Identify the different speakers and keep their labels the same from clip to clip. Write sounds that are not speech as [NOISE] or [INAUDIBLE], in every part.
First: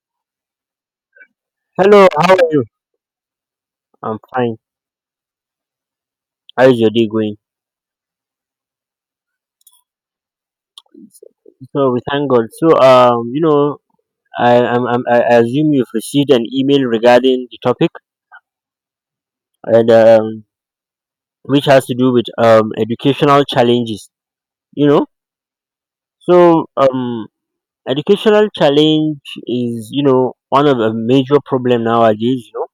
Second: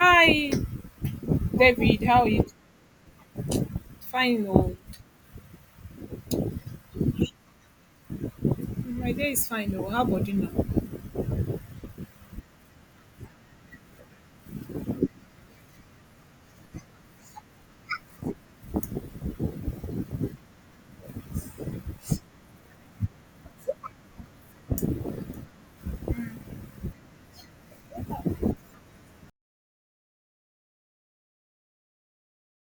Speaker 1: Hi, David.
Speaker 2: Hello,
Speaker 1: How are
Speaker 2: how
Speaker 1: you?
Speaker 2: are you? I'm
Speaker 1: Fine,
Speaker 2: fine.
Speaker 1: oh.
Speaker 2: How is your day going?
Speaker 1: My day is fine, oh. How about you now?
Speaker 2: So we thank God. I assume you've received an email regarding the topic and which has to do with educational challenges. You know, so um, educational challenge is one of the major problem nowadays. You know,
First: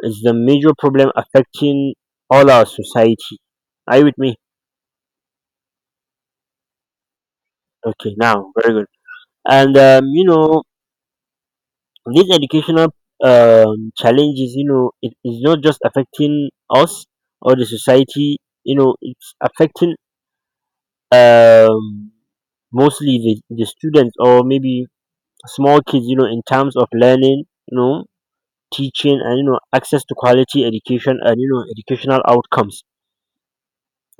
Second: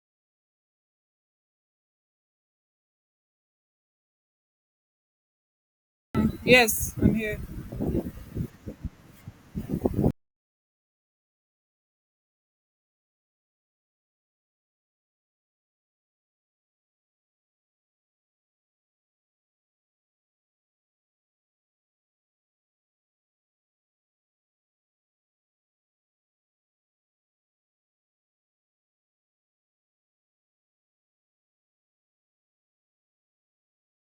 Speaker 2: it's the major problem affecting all our society. Are you with me?
Speaker 1: Yes, I'm here.
Speaker 2: Okay, now very good. And um, you know, These educational challenges, you know, it is not just affecting us or the society. You know, it's affecting um, mostly the students or maybe small kids. You know, in terms of learning, you know, teaching, and you know, access to quality education and, you know, educational outcomes.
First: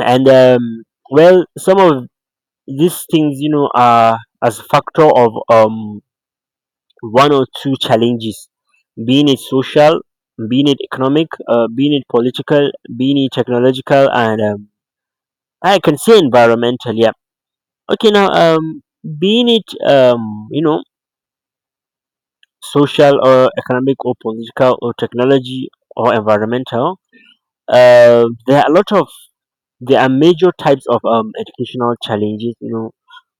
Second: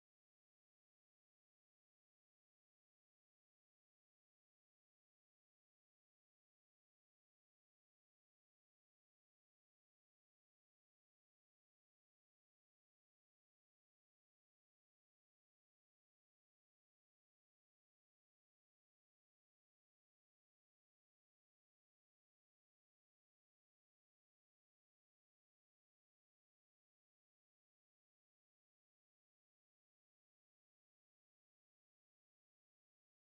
Speaker 2: And well, some of these things, you know, are as factor of one or two challenges, being it social, being it economic, being it political, being it technological, and I can say environmental. Yeah. Okay. Being it social or economic or political or technology or environmental. Uh, there are a lot of there are major types of educational challenges. You know,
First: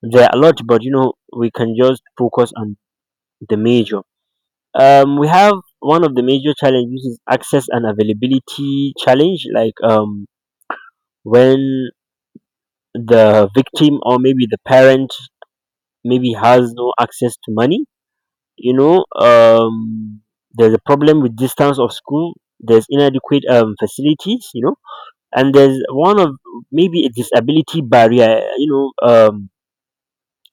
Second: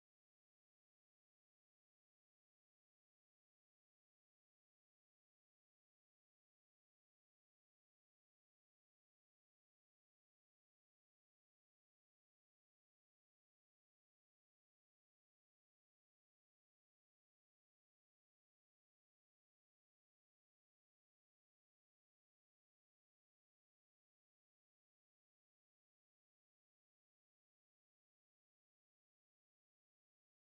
Speaker 2: there are a lot, but, you know, we can just focus on the major. We have one of the major challenges is access and availability challenge, like when the victim or maybe the parent maybe has no access to money, you know um there's a problem with distance of school, there's inadequate facilities, you know, and there's one of maybe a disability barrier,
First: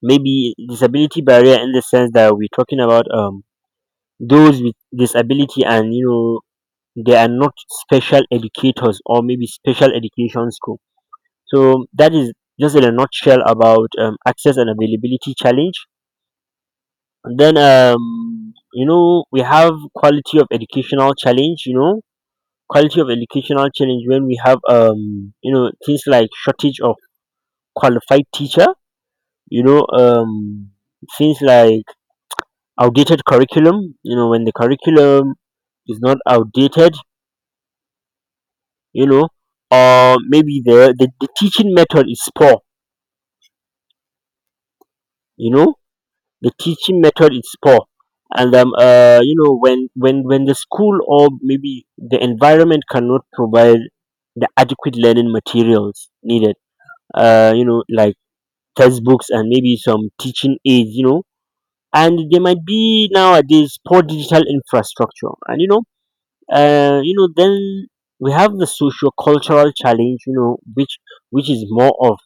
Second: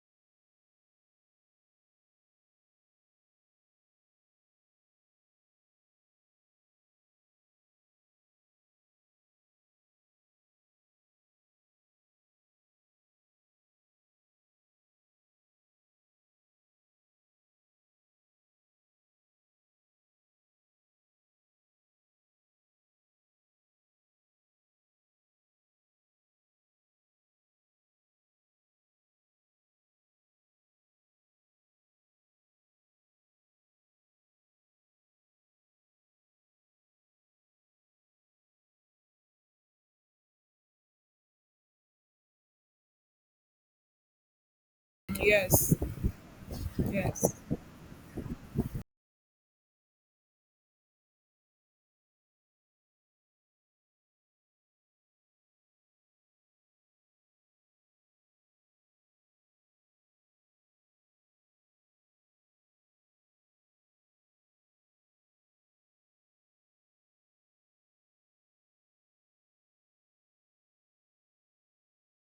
Speaker 2: maybe disability barrier, in the sense that we're talking about those with disability, and, you know, they are not special educators or maybe special education school. So that is just in a nutshell about access and availability challenge. And then you know, we have quality of educational challenge. You know, quality of educational challenge when we have you know things like shortage of qualified teacher. You know um things like outdated curriculum. You know, when the curriculum is not outdated, you know, or maybe the teaching method is poor, you know,
Speaker 1: Yes,
Speaker 2: the teaching method
Speaker 1: yes,
Speaker 2: is poor, and you know when the school or maybe the environment cannot provide the adequate learning materials needed, you know, like textbooks and maybe some teaching aids, you know, and there might be nowadays poor digital infrastructure, and you know, then we have the socio cultural challenge, you know, which is more of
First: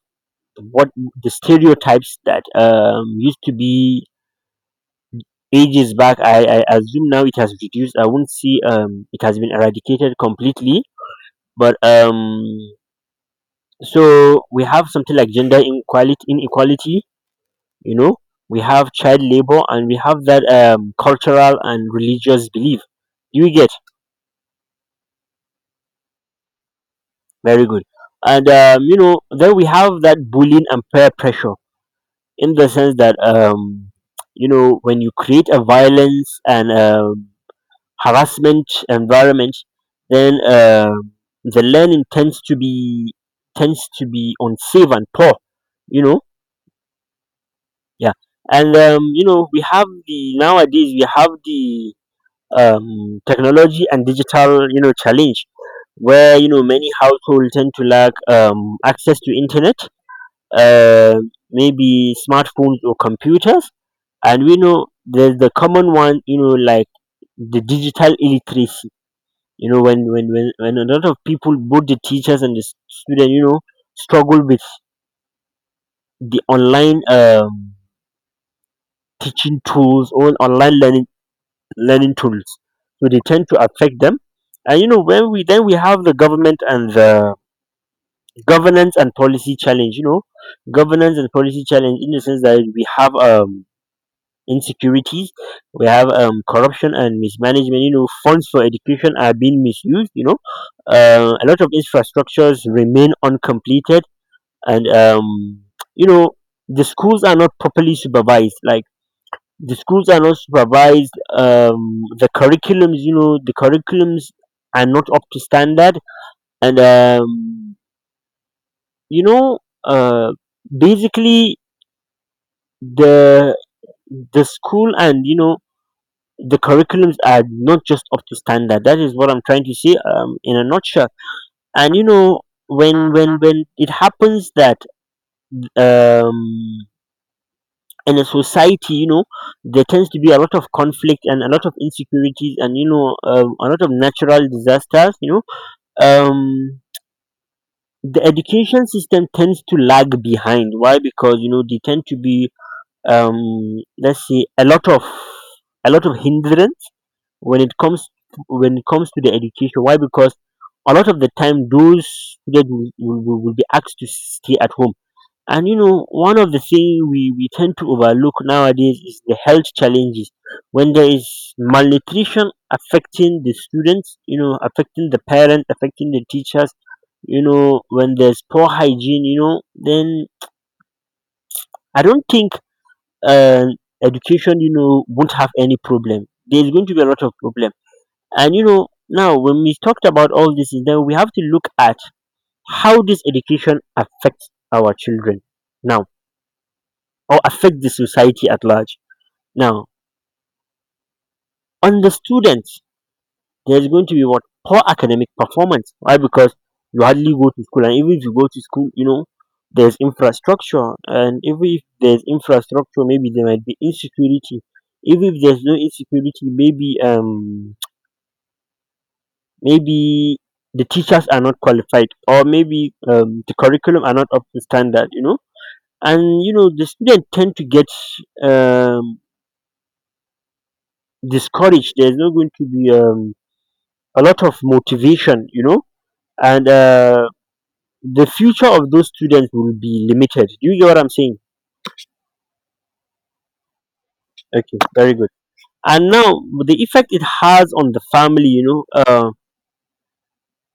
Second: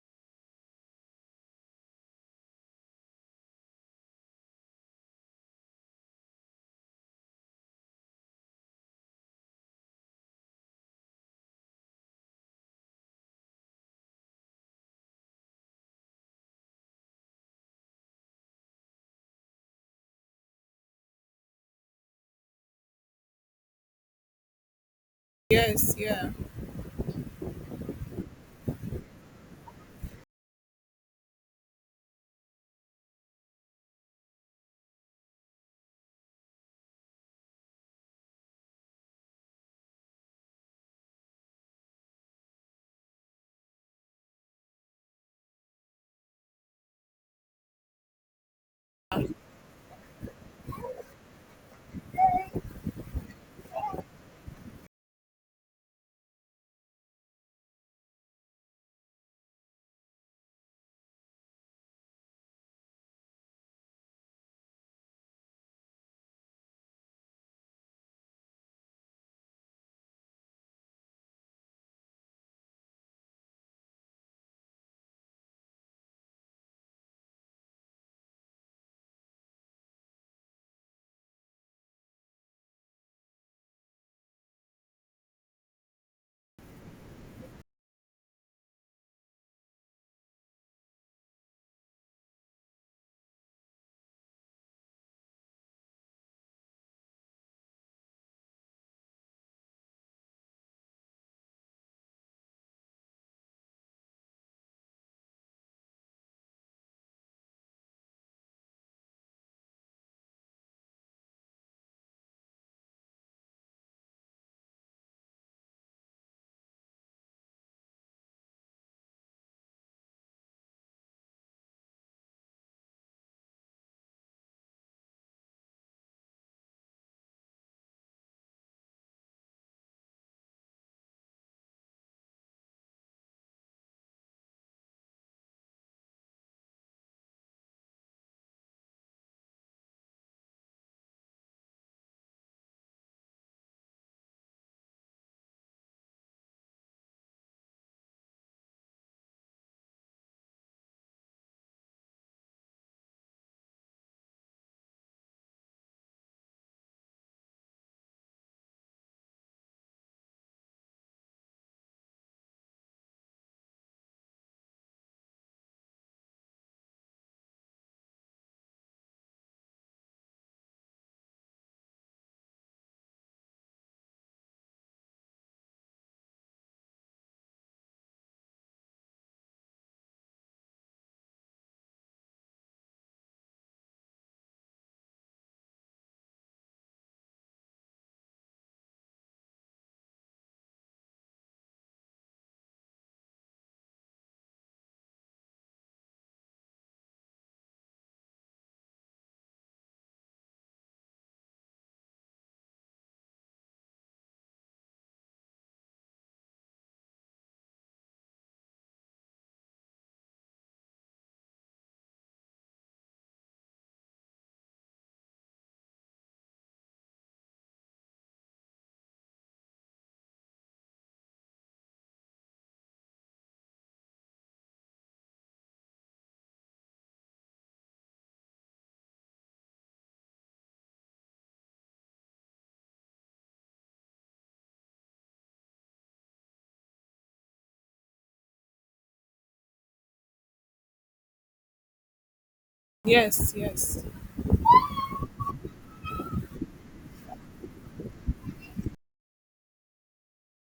Speaker 2: what the stereotypes that used to be ages back. I assume now it has reduced. I won't see it has been eradicated completely, but so we have something like gender inequality you know, we have child labor, and we have that cultural and religious belief, you get?
Speaker 1: yes, yeah.
Speaker 2: Very good. And you know, then we have that bullying and peer pressure, in the sense that you know, when you create a violence and harassment environment, then um, the learning tends to be, tends to be unsafe and poor. You know, yeah. And you know, we have the nowadays we have the technology and digital, you know, challenge where, you know, many households tend to lack access to internet, uh, maybe smartphones or computers, and we know there's the common one, you know, like the digital illiteracy, you know, when a lot of people, both the teachers and the student, you know, struggle with the online teaching tools or online learning tools, so they tend to affect them. And, you know, when we, then we have the government and the governance and policy challenge, you know, governance and policy challenge, in the sense that we have insecurities, we have corruption and mismanagement. You know, funds for education are being misused. You know, a lot of infrastructures remain uncompleted, and you know, the schools are not properly supervised. Like, the schools are not supervised. The curriculums, you know, the curriculums are not up to standard, and um, you know, uh, basically the the school and, you know, the curriculums are not just up to standard. That is what I'm trying to say, in a nutshell. And, you know, when it happens that um in a society, you know, there tends to be a lot of conflict and a lot of insecurities, and, you know, a lot of natural disasters. Um the education system tends to lag behind. Why? Because, you know, they tend to be um let's say a lot of, a lot of hindrance when it comes, when it comes to the education. Why? Because a lot of the time those students will, will be asked to stay at home. And, you know, one of the things we tend to overlook nowadays is the health challenges when there is malnutrition affecting the students, you know, affecting the parents, affecting the teachers, you know, when there's poor hygiene, you know, then I don't think, uh, education, you know, won't have any problem. There's going to be a lot of problem. And, you know, now when we talked about all this, then we have to look at how this education affects our children now, or affect the society at large. Now, on the students, there's going to be what, poor academic performance. Why? Because you hardly go to school, and even if you go to school, you know, there's infrastructure, and even if there's infrastructure, maybe there might be insecurity. Even if there's no insecurity, maybe maybe the teachers are not qualified, or maybe the curriculum are not up to standard, you know. And, you know, the student tend to get um, discouraged. There's not going to be a lot of motivation, you know. And the future of those students will be limited. Do you get what I'm saying?
Speaker 1: Yes, yes,
Speaker 2: Okay, very good. And now the effect it has on the family, you know,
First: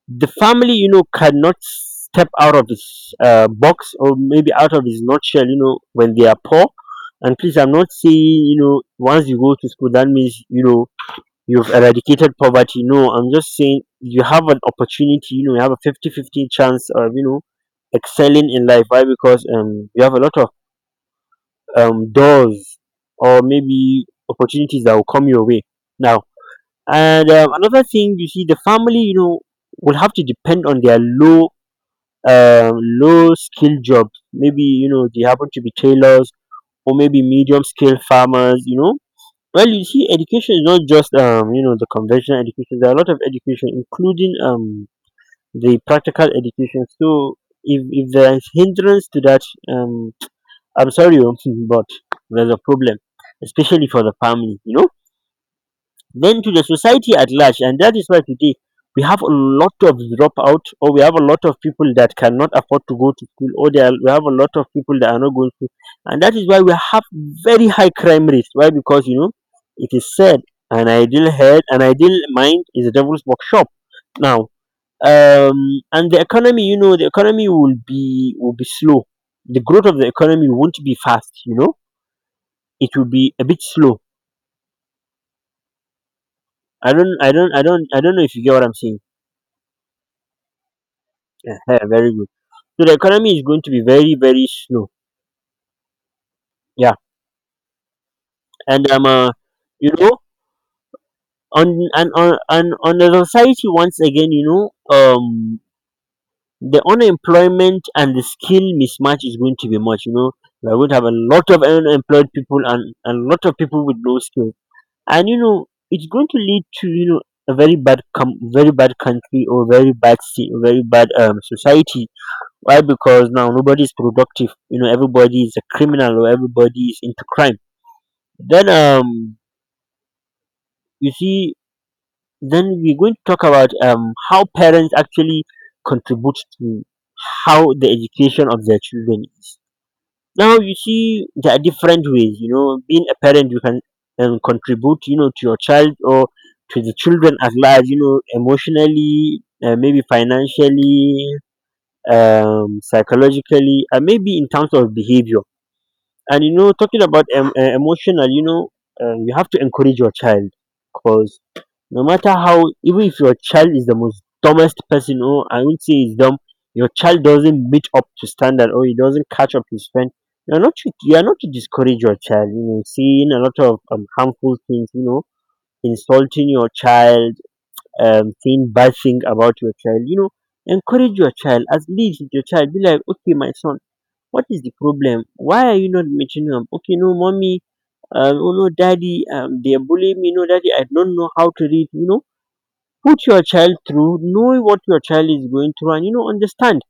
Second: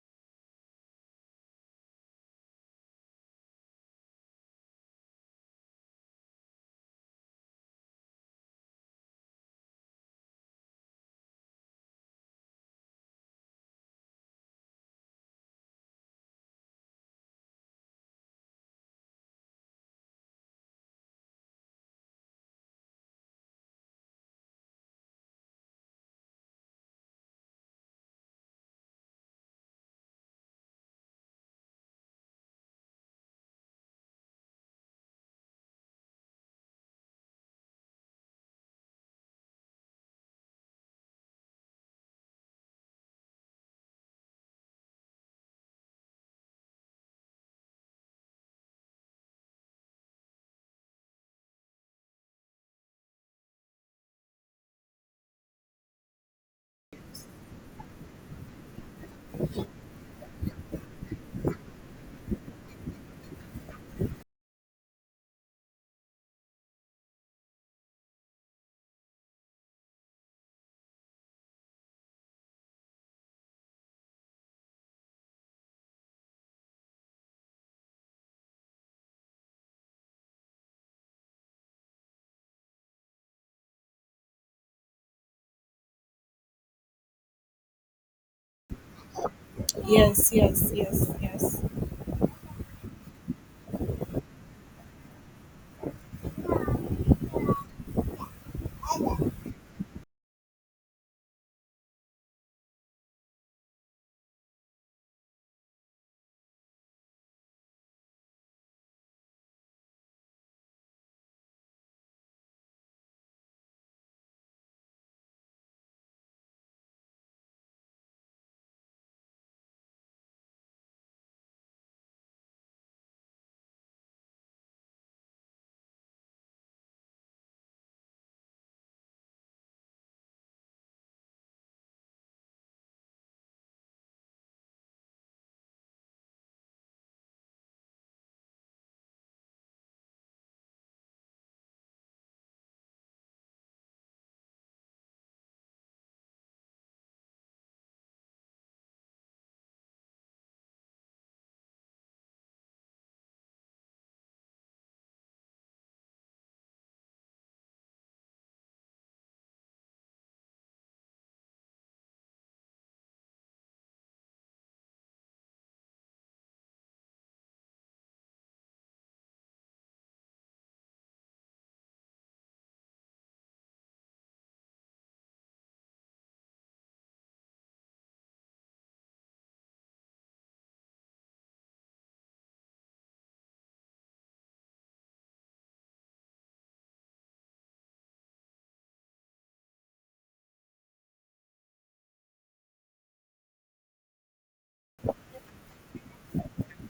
Speaker 2: the family, you know, cannot step out of his box, or maybe out of his nutshell, you know, when they are poor. And please, I'm not saying, you know, once you go to school that means, you know, you've eradicated poverty. No, I'm just saying you have an opportunity. You know, you have a fifty-fifty chance of, you know, excelling in life. Why? Because you have a lot of doors or maybe opportunities that will come your way now. And another thing, you see, the family, you know, will have to depend on their low low skill jobs. Maybe, you know, they happen to be tailors or maybe medium scale farmers, you know. Well, you see, education is not just you know the conventional education. There are a lot of education, including the practical education. So if there is hindrance to that, um I'm sorry, oh, [LAUGHS] but there's a problem, especially for the family, you know, then to the society at large. And that is why today we have a lot of dropout, or we have a lot of people that cannot afford to go to school, or there are, we have a lot of people that are not going to. And that is why we have very high crime rates. Why? Because, you know, it is said an ideal head, an ideal mind is a devil's workshop. Now, and the economy, you know, the economy will be, will be slow. The growth of the economy won't be fast. You know, it will be a bit slow. I don't know if you get what I'm saying.
Speaker 1: yes, yes, yes, yes,
Speaker 2: Yeah, very good. So the economy is going to be very, very slow. Yeah, and you know, on and on and on the society once again, you know, the unemployment and the skill mismatch is going to be much. You know, we're going to have a lot of unemployed people and a lot of people with no skill, and you know, it's going to lead to a very very bad country or very very bad society. Why? Because now nobody is productive, you know, everybody is a criminal or everybody is into crime. Then you see, then we're going to talk about how parents actually contribute to how the education of their children is. Now you see, there are different ways, you know, being a parent you can contribute, you know, to your child or to the children at large, you know, emotionally, maybe financially, psychologically, and maybe in terms of behavior. And you know, talking about emotional, you know, you have to encourage your child, because no matter how, even if your child is the most dumbest person, or I won't say he's dumb, your child doesn't meet up to standard or he doesn't catch up to his friend. You are not to discourage your child. You know, seeing a lot of harmful things. You know, insulting your child, saying bad thing about your child. You know, encourage your child. At least your child be like, okay, my son, what is the problem? Why are you not meeting them? Okay, no, mommy, oh no, daddy, they're bullying me. No, daddy, I don't know how to read. You know, put your child through, know what your child is going through, and you know, understand.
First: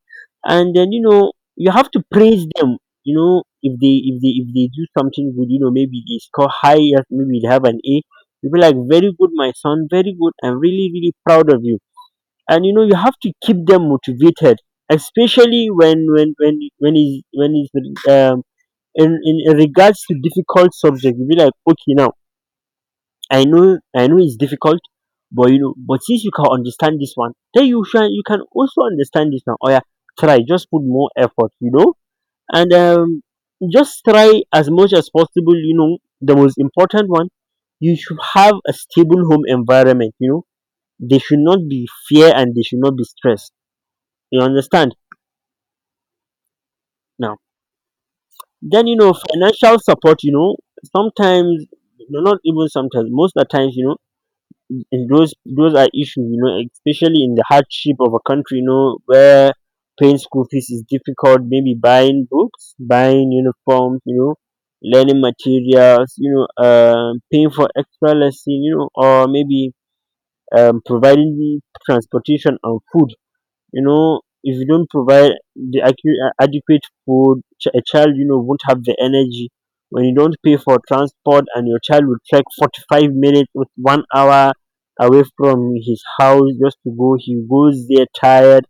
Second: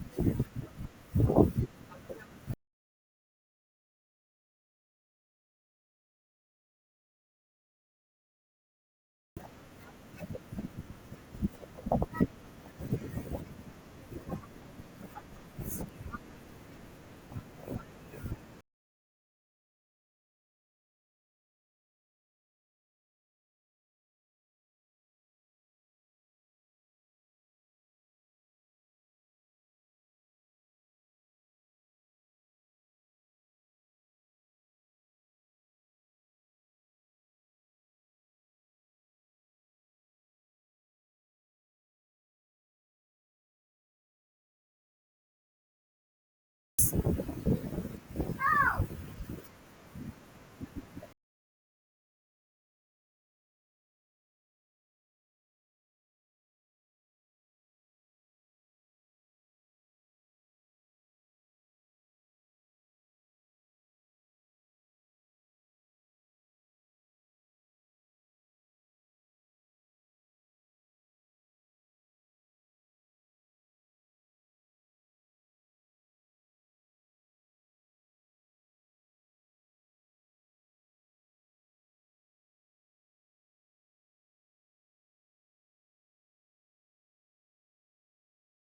Speaker 2: And then you know, you have to praise them. You know, if they do something good, you know, maybe they score higher, maybe they have an A. You be like, very good, my son, very good. I'm really really proud of you. And you know, you have to keep them motivated, especially when is in regards to difficult subject. You'll be like, okay, now I know it's difficult, but you know, but since you can understand this one, then you can also understand this. Now, oh yeah, try, just put more effort, you know. And just try as much as possible, you know. The most important one, you should have a stable home environment, you know. They should not be fear and they should not be stressed. You understand. Now, then you know, financial support. You know, sometimes, no, not even sometimes, most of the times, you know, in those are issues, you know, especially in the hardship of a country, you know, where paying school fees is difficult, maybe buying books, buying uniforms, you know, learning materials, you know, paying for extra lesson, you know, or maybe providing transportation and food. You know, if you don't provide the adequate food, a child, you know, won't have the energy. When you don't pay for transport and your child will trek 45 minutes with 1 hour away from his house, just to go, he goes there tired.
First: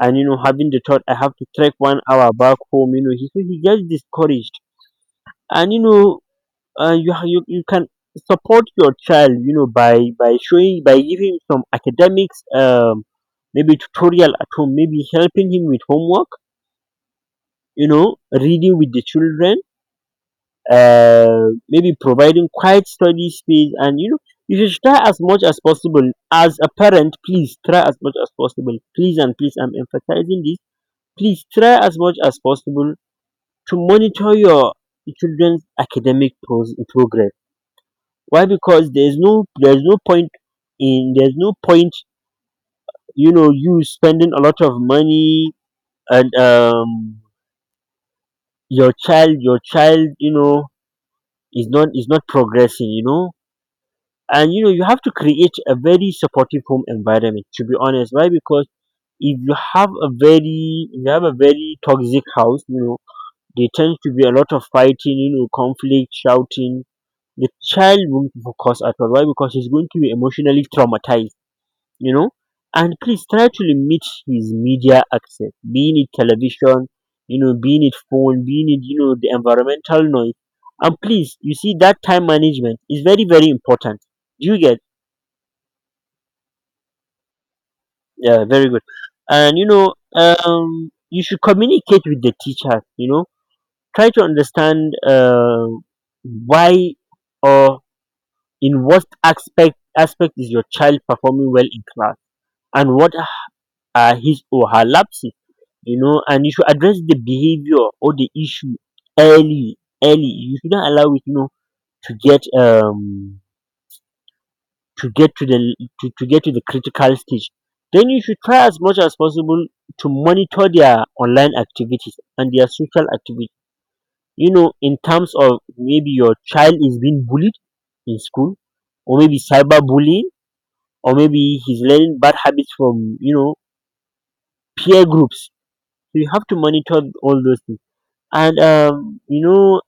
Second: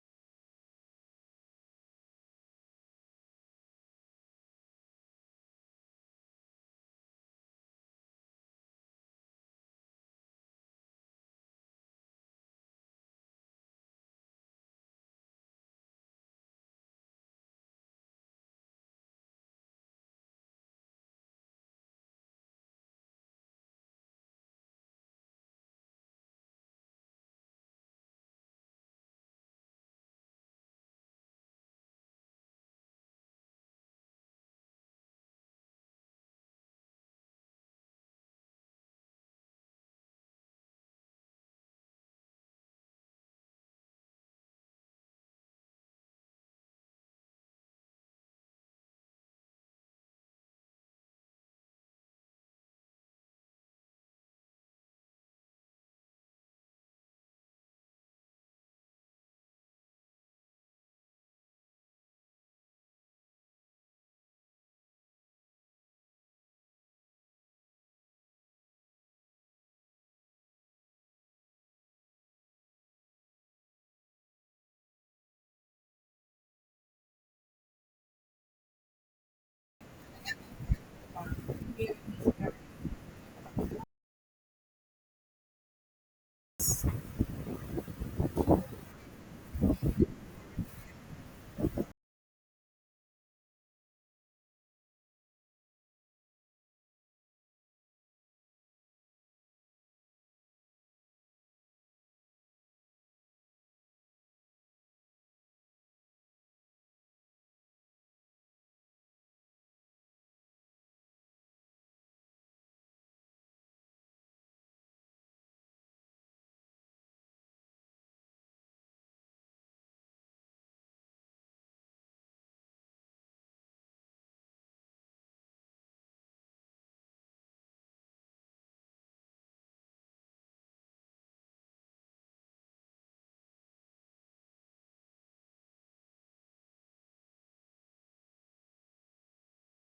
Speaker 2: And you know, having the thought, I have to trek 1 hour back home, you know, so he gets discouraged. And you know, you you can support your child, you know, by showing, by giving him some academics, maybe tutorial at home, maybe helping him with homework, you know, reading with the children, maybe providing quiet study space. And you know, you should try as much as possible as a parent, please try as much as possible, please, and please, I'm emphasizing this, please try as much as possible to monitor your children's progress. Why? Because there's no point in, there's no point, you know, you spending a lot of money, and your child, you know, is not progressing, you know. And you know, you have to create a very supportive home environment, to be honest. Why? Because if you have a very, if you have a very toxic house, you know, there tends to be a lot of fighting, you know, conflict, shouting. The child won't focus at all. Why? Because he's going to be emotionally traumatized, you know. And please try to limit his media access, being it television, you know, being it phone, being it, you know, the environmental noise. And please, you see that time management is very, very important. Do you get? Yeah, very good. And you know, you should communicate with the teacher, you know, try to understand, why, or in what aspect is your child performing well in class, and what are his or her lapses. You know, and you should address the behavior or the issue early. Early, you shouldn't allow it, you know, to get to get to the, to get to the critical stage. Then you should try as much as possible to monitor their online activities and their social activities, you know, in terms of maybe your child is being bullied in school, or maybe cyberbullying, or maybe he's learning bad habits from, you know, peer groups. So you have to monitor all those things. And you know,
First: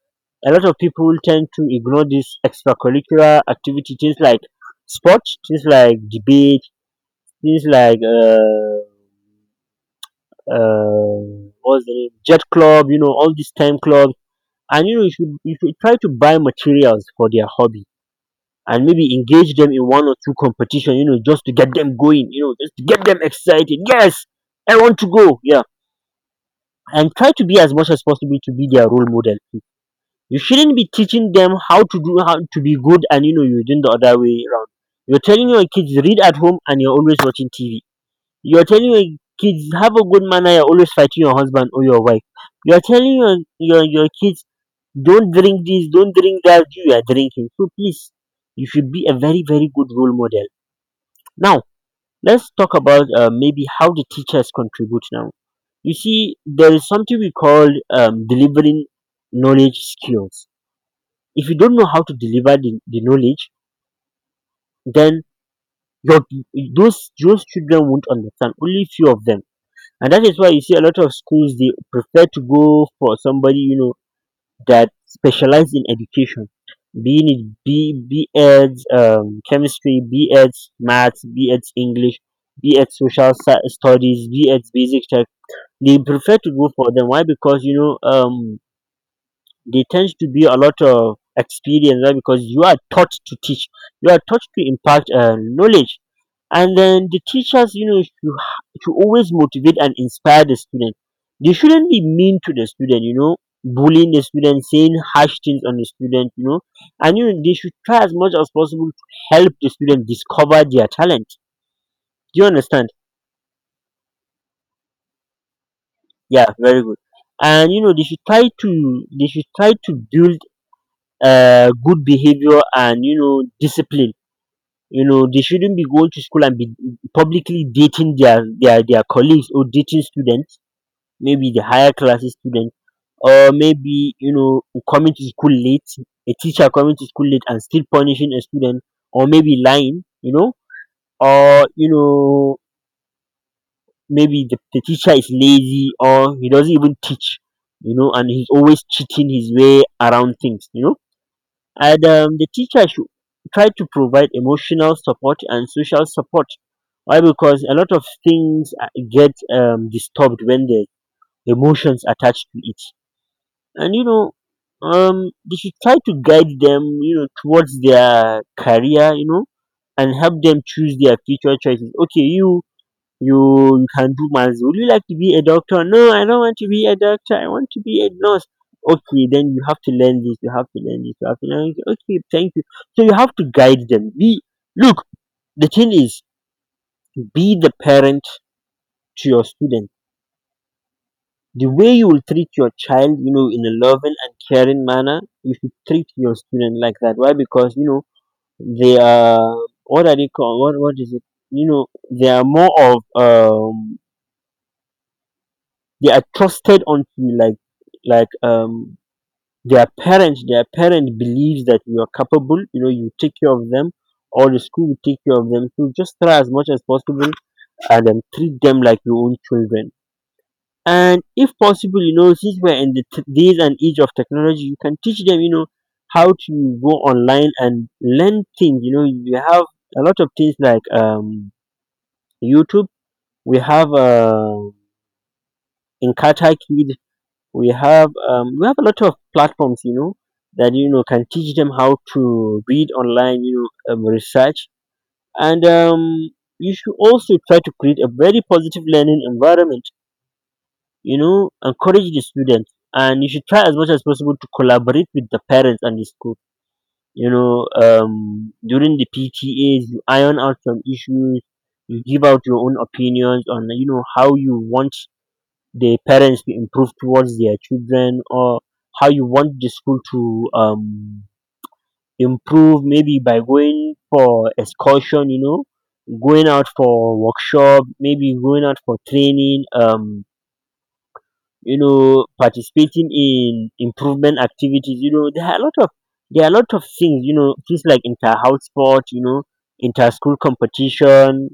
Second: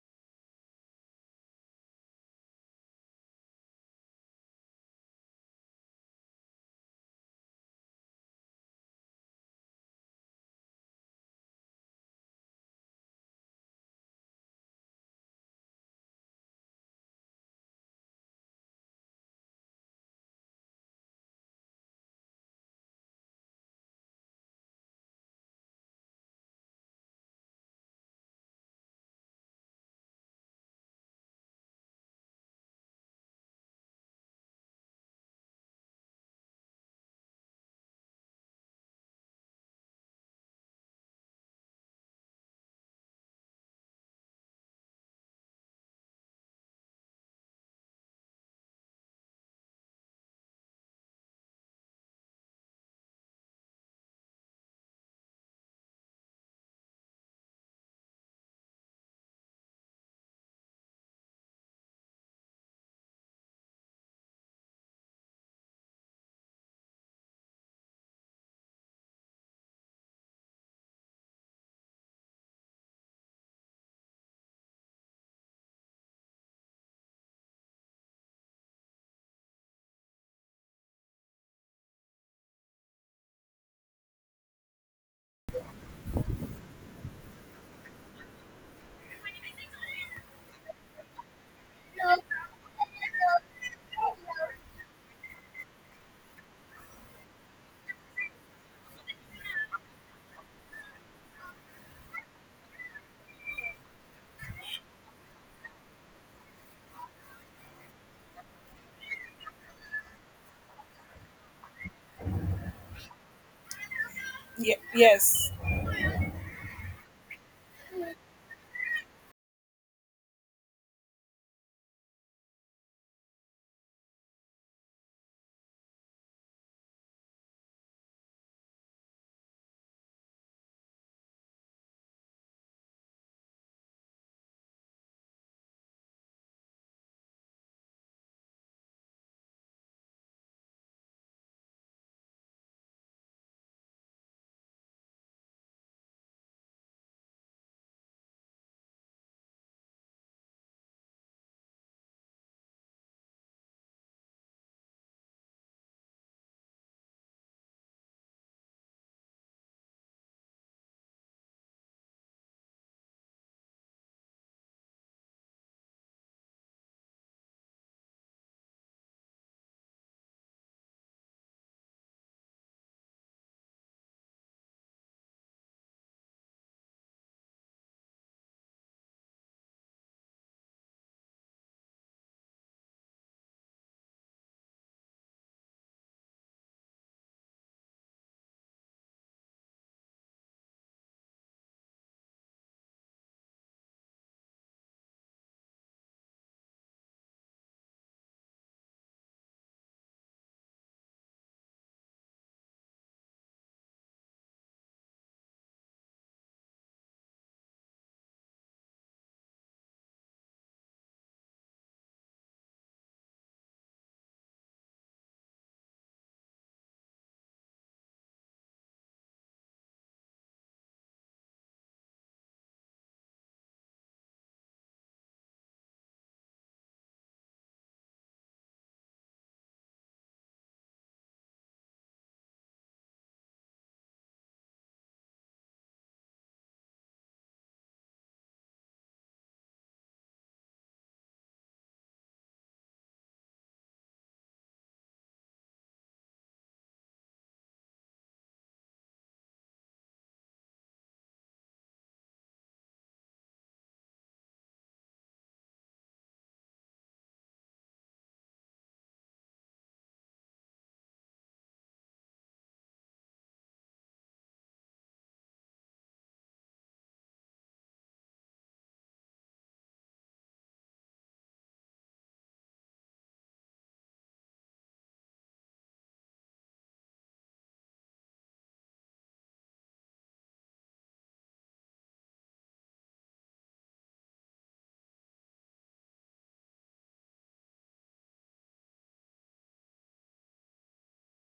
Speaker 2: a lot of people tend to ignore these extracurricular activity, things like sports, things like debate, things like uh what's the name, jet club, you know, all these time clubs. And you know, you should try to buy materials for their hobby, and maybe engage them in one or two competition, you know, just to get them going, you know, just to get them excited. Yes, I want to go. Yeah. And try to be as much as possible to be their role model. You shouldn't be teaching them how to do, how to be good, and you know, you're doing the other way around. You're telling your kids read at home and you're always watching TV. You're telling your kids have a good manner, you're always fighting your husband or your wife. You're telling your kids don't drink this, don't drink that, you are drinking. So please, you should be a very, very good role model. Now, let's talk about maybe how the teachers contribute now. You see, there is something we call delivering knowledge skills. If you don't know how to deliver the knowledge, then your, those children won't understand, only few of them. And that is why you see a lot of schools, they prefer to go for somebody, you know, that specialize in education, be it B.Ed, chemistry, B.Ed, maths, B.Ed, English, B.Ed, studies, B.Ed, basic tech. They prefer to go for them. Why? Because, you know, they tend to be a lot of experience, right? Because you are taught to teach, you are taught to impart, knowledge. And then the teachers, you know, to always motivate and inspire the student. They shouldn't be mean to the student, you know, bullying the student, saying harsh things on the student, you know. And you know, they should try as much as possible to help the student discover their talent. Do you understand?
Speaker 1: Yes,
Speaker 2: Yeah, very good. And you know, they should try to, they should try to build, good behavior, and you know, discipline. You know, they shouldn't be going to school and be publicly dating their colleagues, or dating students, maybe the higher classes students, or maybe, you know, coming to school late. A teacher coming to school late and still punishing a student, or maybe lying, you know, or you know, maybe the teacher is lazy, or he doesn't even teach, you know, and he's always cheating his way around things, you know. And the teacher should try to provide emotional support and social support. Why? Because a lot of things get disturbed when the emotions attached to it. And you know, they should try to guide them, you know, towards their career, you know, and help them choose their future choices. Okay, you can do maths. Would you like to be a doctor? No, I don't want to be a doctor. I want to be a nurse. Okay, then you have to learn this. You have to learn this. You have to learn. This. Okay, thank you. So you have to guide them. Be look. The thing is, be the parent to your student. The way you will treat your child, you know, in a loving and caring manner, you should treat your student like that. Why? Because you know they are, what are they called? What is it? They are more of they are trusted until like like um their parent believes that you are capable, you take care of them, or the school will take care of them. So just try as much as possible and treat them like your own children. And if possible, since we're in the days and age of technology, you can teach them how to go online and learn things. You know you have a lot of things like youtube. We have in Kid. We have a lot of platforms, that can teach them how to read online, research. And you should also try to create a very positive learning environment. Encourage the students, and you should try as much as possible to collaborate with the parents and the school. During the PTAs you iron out some issues. You give out your own opinions on how you want the parents to improve towards their children, or how you want the school to improve, maybe by going for excursion, going out for workshop, maybe going out for training, participating in improvement activities. There are a lot of there are a lot of things, things like inter house sport, inter school competition.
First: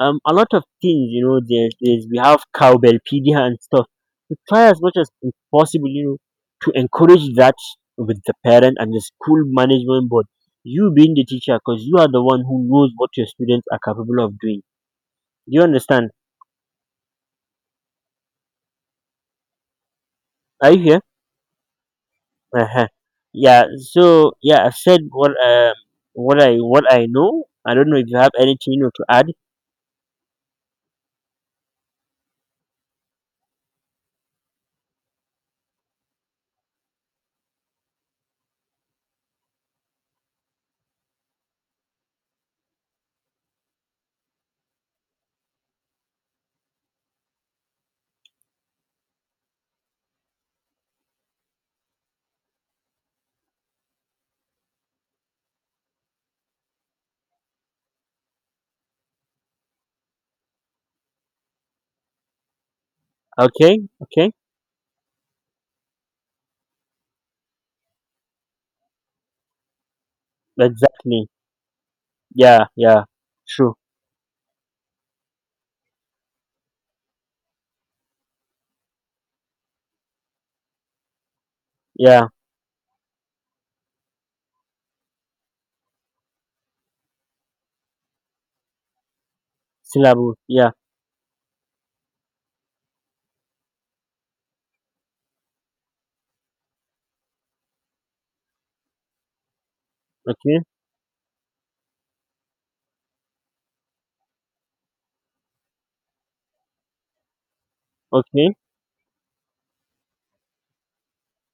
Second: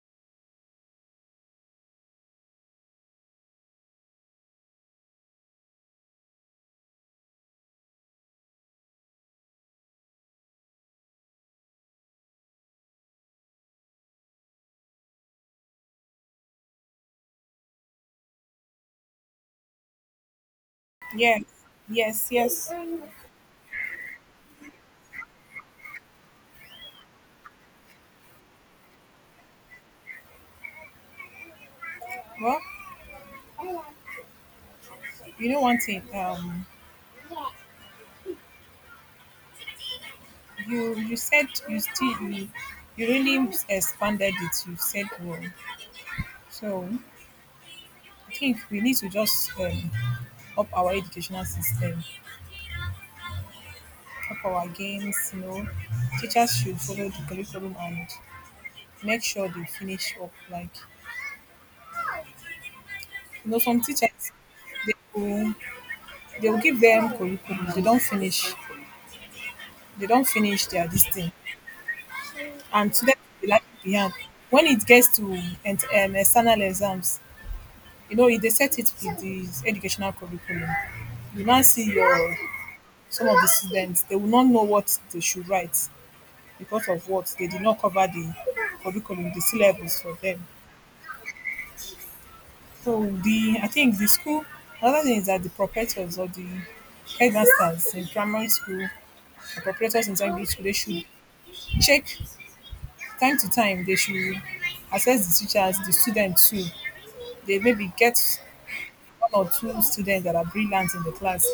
Speaker 2: A lot of things, there's we have cowbellpedia and stuff. We try as much as possible, to encourage that with the parent and the school management board, you being the teacher, because you are the one who knows what your students are capable of doing. Do you understand? Are you here?
Speaker 1: yes, yes, yes.
Speaker 2: Uh-huh. Yeah, so yeah, I've said what I know. I don't know if you have anything, to add.
Speaker 1: Well, you know one thing. You said you really expanded it. You said well. So I think we need to just up our educational system up our games. Teachers should follow the curriculum and make sure they finish up. Like,
Speaker 2: Okay,
Speaker 1: some teachers
Speaker 2: okay.
Speaker 1: they will they will give them curriculum, they don't finish their this
Speaker 2: Exactly.
Speaker 1: thing.
Speaker 2: Yeah,
Speaker 1: And
Speaker 2: yeah.
Speaker 1: students will be left
Speaker 2: True.
Speaker 1: behind. When it gets to and external exams, if they set it with the educational curriculum, you now see
Speaker 2: Yeah.
Speaker 1: your some of the students they will not know what they should write because of what they did not cover the curriculum, the syllabus for
Speaker 2: Syllable.
Speaker 1: them.
Speaker 2: Yeah.
Speaker 1: So the I think the school another thing is that the proprietors or the headmasters in primary school or proprietors in secondary
Speaker 2: Okay.
Speaker 1: school they should check time to time they should assess the teachers, the students too. They maybe get
Speaker 2: Okay,
Speaker 1: one or two students that are brilliant in the class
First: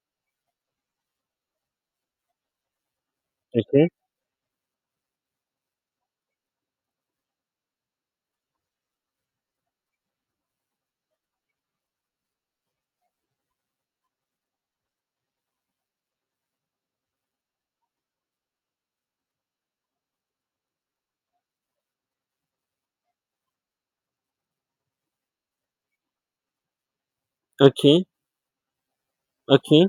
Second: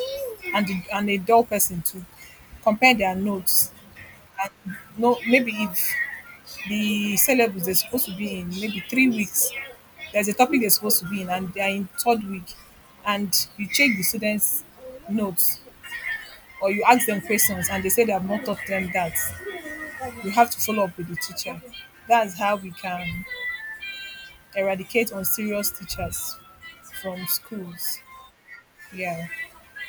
Speaker 1: and a dull person to compare their notes
Speaker 2: okay,
Speaker 1: and no maybe if the syllabus they're supposed to be in maybe 3 weeks. There's a topic they're supposed to be in, and they're in third week. And you check the students' notes or you ask them questions, and they say they have not taught them that. You have to follow up with the teacher. That's how we can eradicate unserious teachers from schools.
Speaker 2: okay,
Speaker 1: Yeah.
Speaker 2: okay,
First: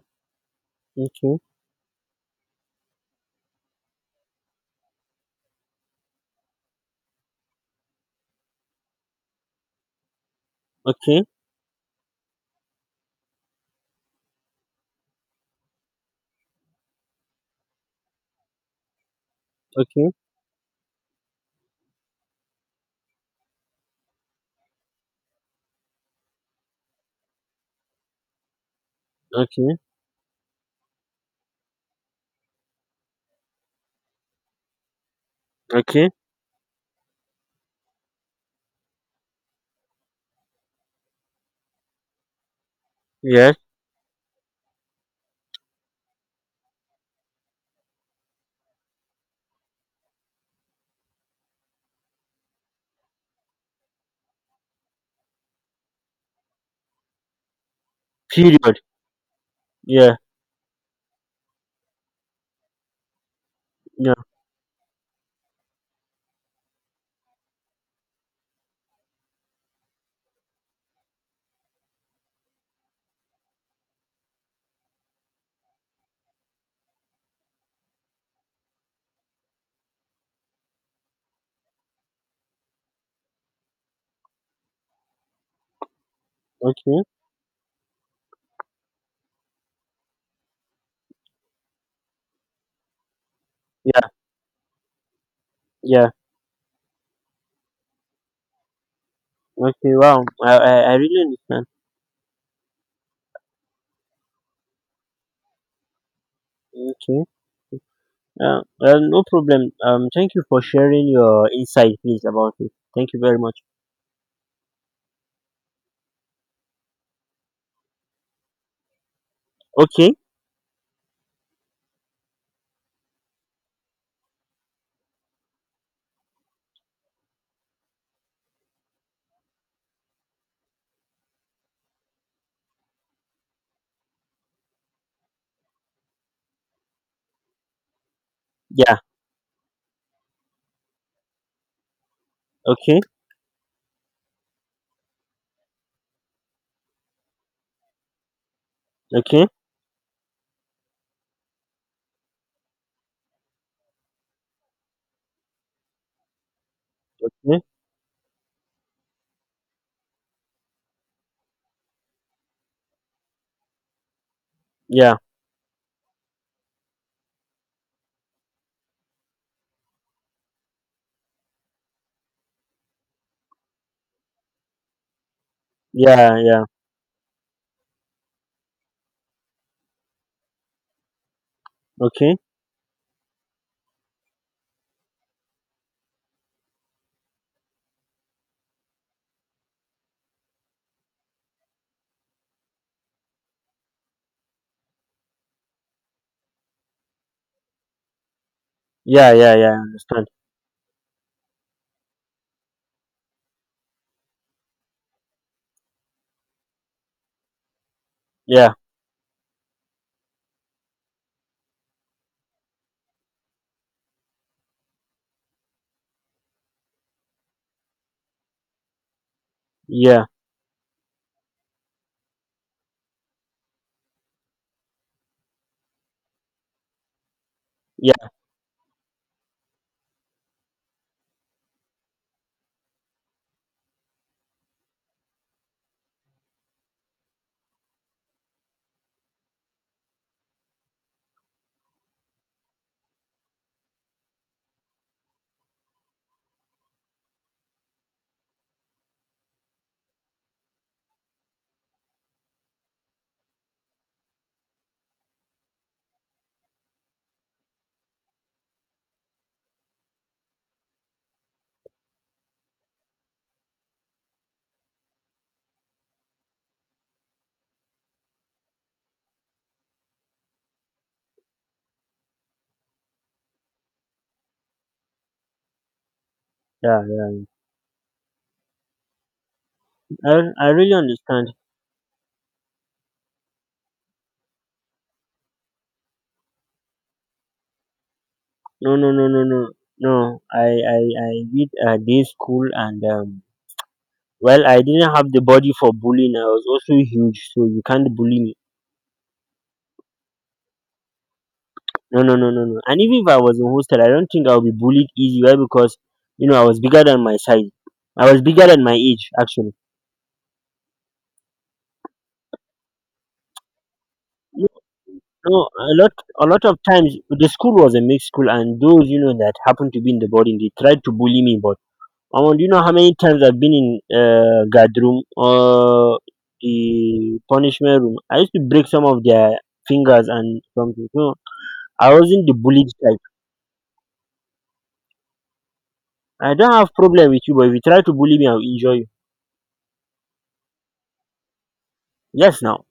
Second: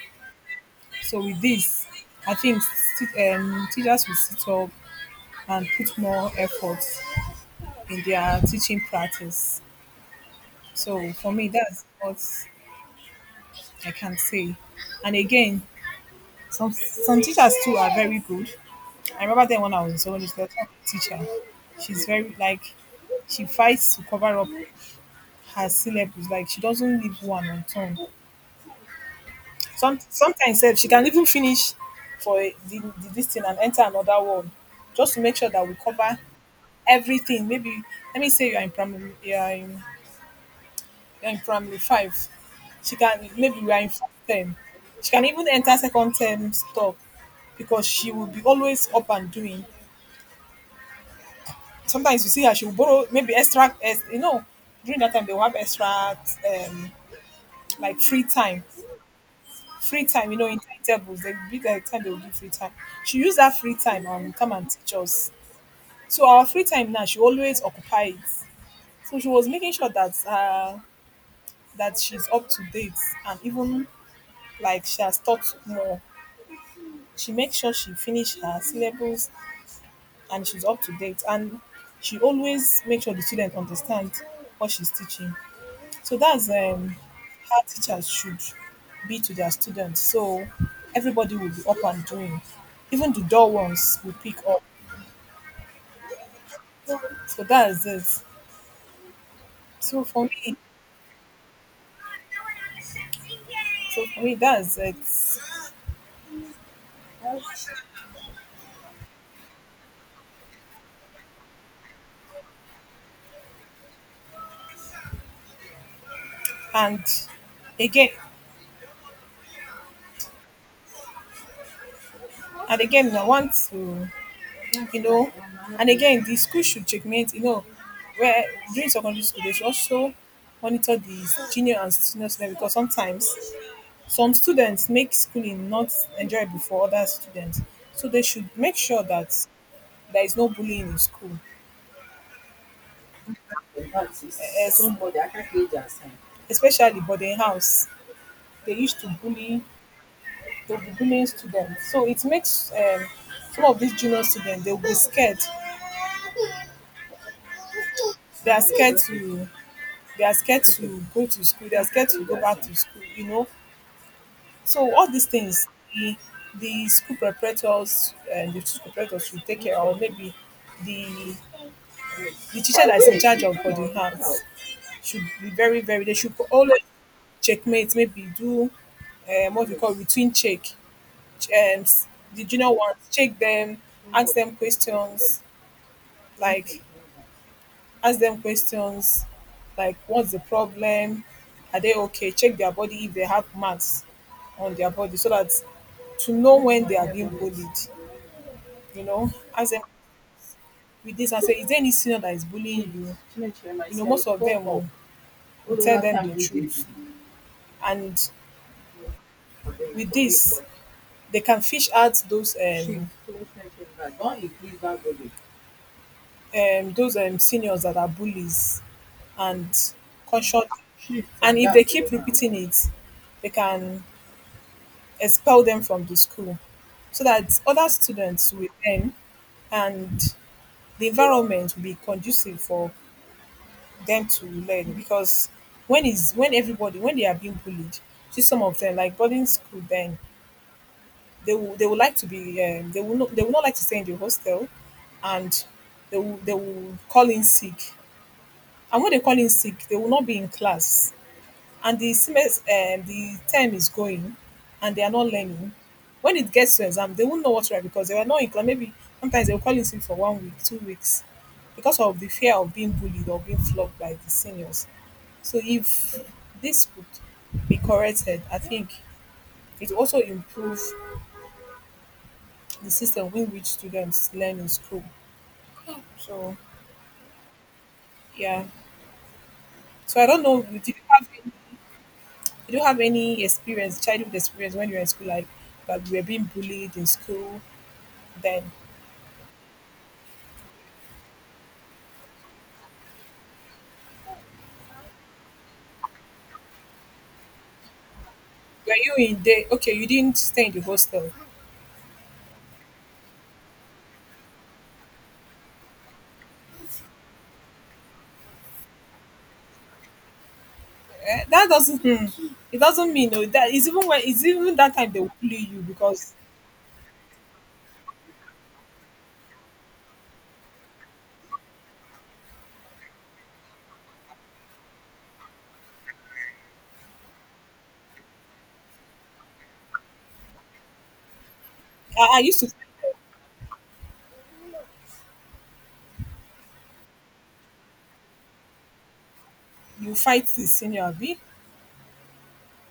Speaker 1: So
Speaker 2: okay,
Speaker 1: with this, I think teachers will sit up and put more effort in their teaching practice. So
Speaker 2: okay,
Speaker 1: for me, that's what I can say. And again, some teachers too are very good. I remember then when I was in
Speaker 2: okay,
Speaker 1: secondary school, I had a teacher. She's very like She fights to cover up her syllabus. Like she doesn't leave one on unturned.
Speaker 2: okay,
Speaker 1: Sometimes sef, she can even finish for the this thing and enter another one, just to make sure that we
Speaker 2: okay.
Speaker 1: cover everything. Maybe let me say you are in primary, you are in primary five. She can
Speaker 2: Yes.
Speaker 1: maybe we are in first term. She can even enter second term stop because she will be always up and doing. Sometimes you see her, she will borrow maybe extra, during that time they will have extra um, like free time.
Speaker 2: Period.
Speaker 1: Free
Speaker 2: Yeah,
Speaker 1: time, in tables, they will be like time they will give free time. She use that free time
Speaker 2: yeah.
Speaker 1: and come and teach us. So our free time now, she always occupy it. So she was making sure that she's up to date and even like she has taught more she makes sure she finish her syllables and she's up to date and she always makes sure the student understand what she's teaching. So that's
Speaker 2: Okay.
Speaker 1: how teachers should be to their students. So everybody will be up and doing. Even the dull ones
Speaker 2: Yeah,
Speaker 1: will pick up.
Speaker 2: yeah.
Speaker 1: So that's it.
Speaker 2: Okay.
Speaker 1: So
Speaker 2: Wow.
Speaker 1: for me,
Speaker 2: I really understand.
Speaker 1: that's it.
Speaker 2: Okay. No problem. Thank you for sharing your insight, please, about it. Thank you very much.
Speaker 1: And again,
Speaker 2: Okay.
Speaker 1: and again, I want to you know. And again, the school should checkmate, where during secondary school, they should also monitor the junior and senior students because sometimes some students make schooling not enjoyable for other students. So they should make
Speaker 2: Yeah.
Speaker 1: sure that there is no bullying in school,
Speaker 2: Okay,
Speaker 1: especially boarding house. They used to
Speaker 2: okay.
Speaker 1: bully, they'll be bullying students. So it makes some of these junior students, they'll be scared.
Speaker 2: Yeah,
Speaker 1: They are scared to, they are scared to go to school. They are scared to go back to school. So all
Speaker 2: yeah,
Speaker 1: these things, the the school preparators should take care, or maybe the the teacher that's in charge of boarding house should be very very. They should
Speaker 2: yeah. Yeah.
Speaker 1: always checkmate. Maybe do what we call routine check. Um, s-
Speaker 2: Okay.
Speaker 1: the junior ones check them, ask them questions like ask them questions like what's the problem are they okay check their body if they have marks on their body so that to know when they are being bullied you
Speaker 2: Yeah,
Speaker 1: know
Speaker 2: yeah, yeah,
Speaker 1: Ask
Speaker 2: I
Speaker 1: them
Speaker 2: understand.
Speaker 1: with this and say is there any senior that is bullying you and
Speaker 2: Yeah,
Speaker 1: they can fish out those seniors that are bullies and
Speaker 2: yeah,
Speaker 1: confronting it they can expel them from the school so that other
Speaker 2: yeah,
Speaker 1: students will learn and the environment will be conducive for them to learn because when is when everybody when they are being bullied see some of them like boarding school then they would like to be they will not like to stay in the hostel and they will call in sick and when they call in sick they will not be in class and the time is going and they are not learning when it gets to exam they won't know what's right because they were not in class maybe sometimes they'll call in sick for one week 2 weeks because of the fear of being bullied or being flogged by the seniors so if this could be corrected I think it also improve the system in which students learn in school so
Speaker 2: yeah, yeah.
Speaker 1: yeah so I
Speaker 2: I,
Speaker 1: don't know
Speaker 2: I really understand.
Speaker 1: did you have any experience childhood experience when you were in school like that you were being bullied in school then
Speaker 2: No, no, no, no, no. No. I, I did day school, and well, I didn't have the body for bullying. I was also huge, so you can't bully me.
Speaker 1: were you in the okay, you didn't stay in the hostel?
Speaker 2: No, no, no, no, no. And even if I was in hostel, I don't think I would be bullied easy. Why? Because you know I was bigger than my size. I was bigger than my age, actually.
Speaker 1: Eh? That doesn't hmm, It doesn't mean no that is even when it's
Speaker 2: No,
Speaker 1: even that time they will
Speaker 2: no,
Speaker 1: bully you
Speaker 2: a lot,
Speaker 1: because
Speaker 2: a lot of times the school was a mixed school, and those, you know, that happened to be in the boarding, they tried to bully me, but. Omo, do you know how many times I've been in guard room or the punishment room? I used to break some of their fingers and something. So I
Speaker 1: I
Speaker 2: wasn't the
Speaker 1: used to
Speaker 2: bullied type. I don't have problem with you, but if you try to bully me, I'll injure you.
Speaker 1: you fight the senior b
Speaker 2: Yes, now,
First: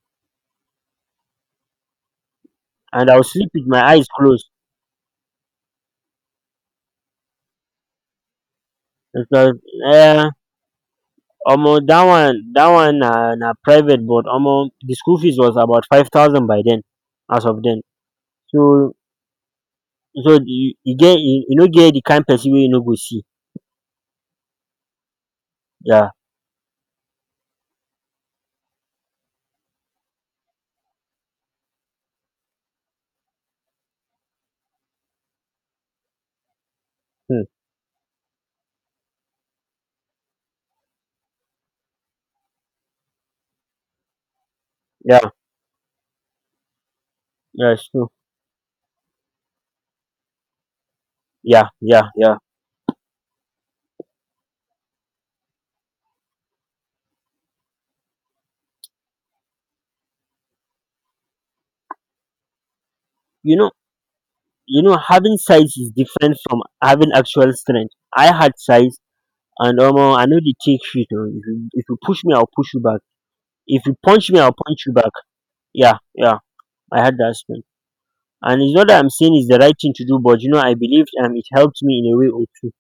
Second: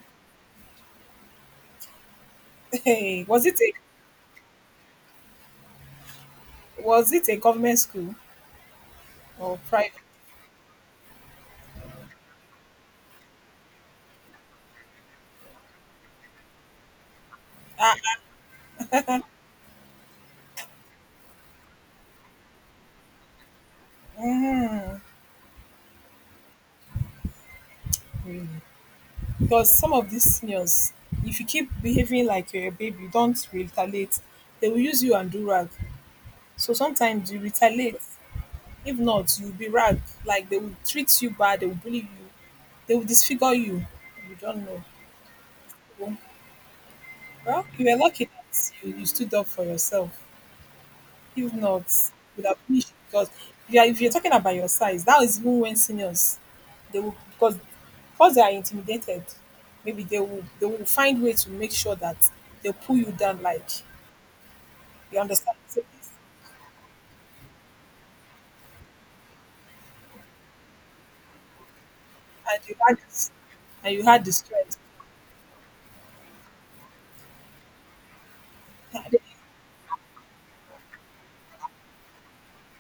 Speaker 1: [LAUGHS]
Speaker 2: and I'll
Speaker 1: Hey, was
Speaker 2: sleep
Speaker 1: it
Speaker 2: with
Speaker 1: a
Speaker 2: my eyes closed.
Speaker 1: government school
Speaker 2: Because,
Speaker 1: or private?
Speaker 2: uh, omo, that one, na private, but omo, the school fees was about 5,000 by then, as of then.
Speaker 1: Ah,
Speaker 2: So, so, you get, you know, get the kind person wey you know go see.
Speaker 1: mm,
Speaker 2: Yeah.
Speaker 1: really. Because some of these seniors if you keep behaving like you're a baby don't retaliate they will use you and do rag so sometimes you
Speaker 2: Hmm.
Speaker 1: retaliate. If not, you'll be ragged. Like they will treat you bad, they will bully you, they will disfigure you. You don't know.
Speaker 2: Yeah.
Speaker 1: Well, well,
Speaker 2: Yeah,
Speaker 1: you were
Speaker 2: sure.
Speaker 1: lucky that you stood up for yourself. If
Speaker 2: Yeah,
Speaker 1: not,
Speaker 2: yeah, yeah.
Speaker 1: you would have finished because if you're talking about your size, that is even when seniors they will because they are intimidated, maybe they will find way to make sure that they pull you down
Speaker 2: You
Speaker 1: like
Speaker 2: know,
Speaker 1: you
Speaker 2: having
Speaker 1: understand.
Speaker 2: size
Speaker 1: So
Speaker 2: is
Speaker 1: this-
Speaker 2: different from having actual strength. I had size, and I know the take shit. Oh. If you push me, I'll
Speaker 1: and
Speaker 2: push
Speaker 1: you
Speaker 2: you
Speaker 1: had
Speaker 2: back.
Speaker 1: this
Speaker 2: If you
Speaker 1: and you had
Speaker 2: punch
Speaker 1: the
Speaker 2: me, I'll
Speaker 1: strength.
Speaker 2: punch you back. Yeah, yeah. I had that strength, and it's not that I'm
Speaker 1: They,
Speaker 2: saying it's the right thing to do, but I believed, and it helped me in a way or two.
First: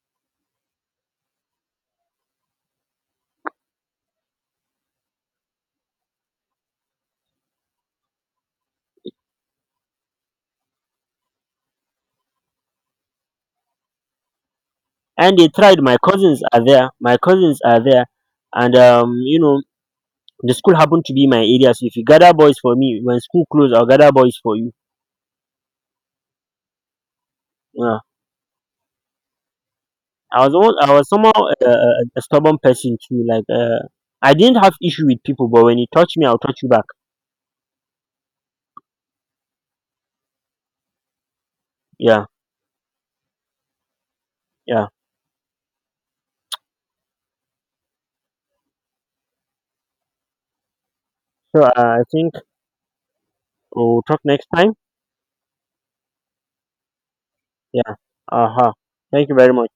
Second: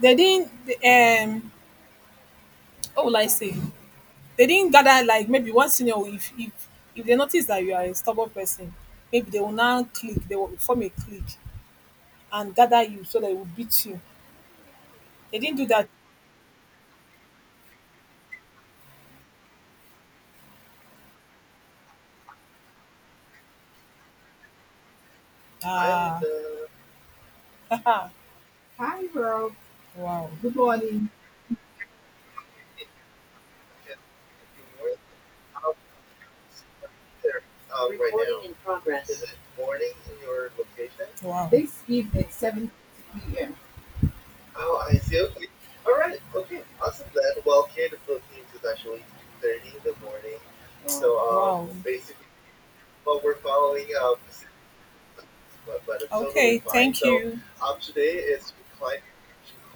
Speaker 1: they didn't what will I say? They didn't gather like maybe if they notice that you are a stubborn person maybe they will now click. They will form a clique and gather you so they will beat you.
Speaker 2: And
Speaker 1: They
Speaker 2: they
Speaker 1: didn't do
Speaker 2: tried.
Speaker 1: that.
Speaker 2: My cousins are there. My cousins are there, and the school happened to be my area. So if you gather boys for me when school closed, I'll gather boys for you. Yeah.
Speaker 1: Ah, [LAUGHS] Hi, Rob. Wow. Good
Speaker 2: I was
Speaker 1: morning.
Speaker 2: somehow a stubborn person too. Like, I didn't have issue with people, but when you touch me, I'll touch you back.
Speaker 1: Wow. This evening,
Speaker 2: Yeah,
Speaker 1: at 7.
Speaker 2: yeah. So, I think we'll talk next time. Yeah. Uh huh. Thank you very much.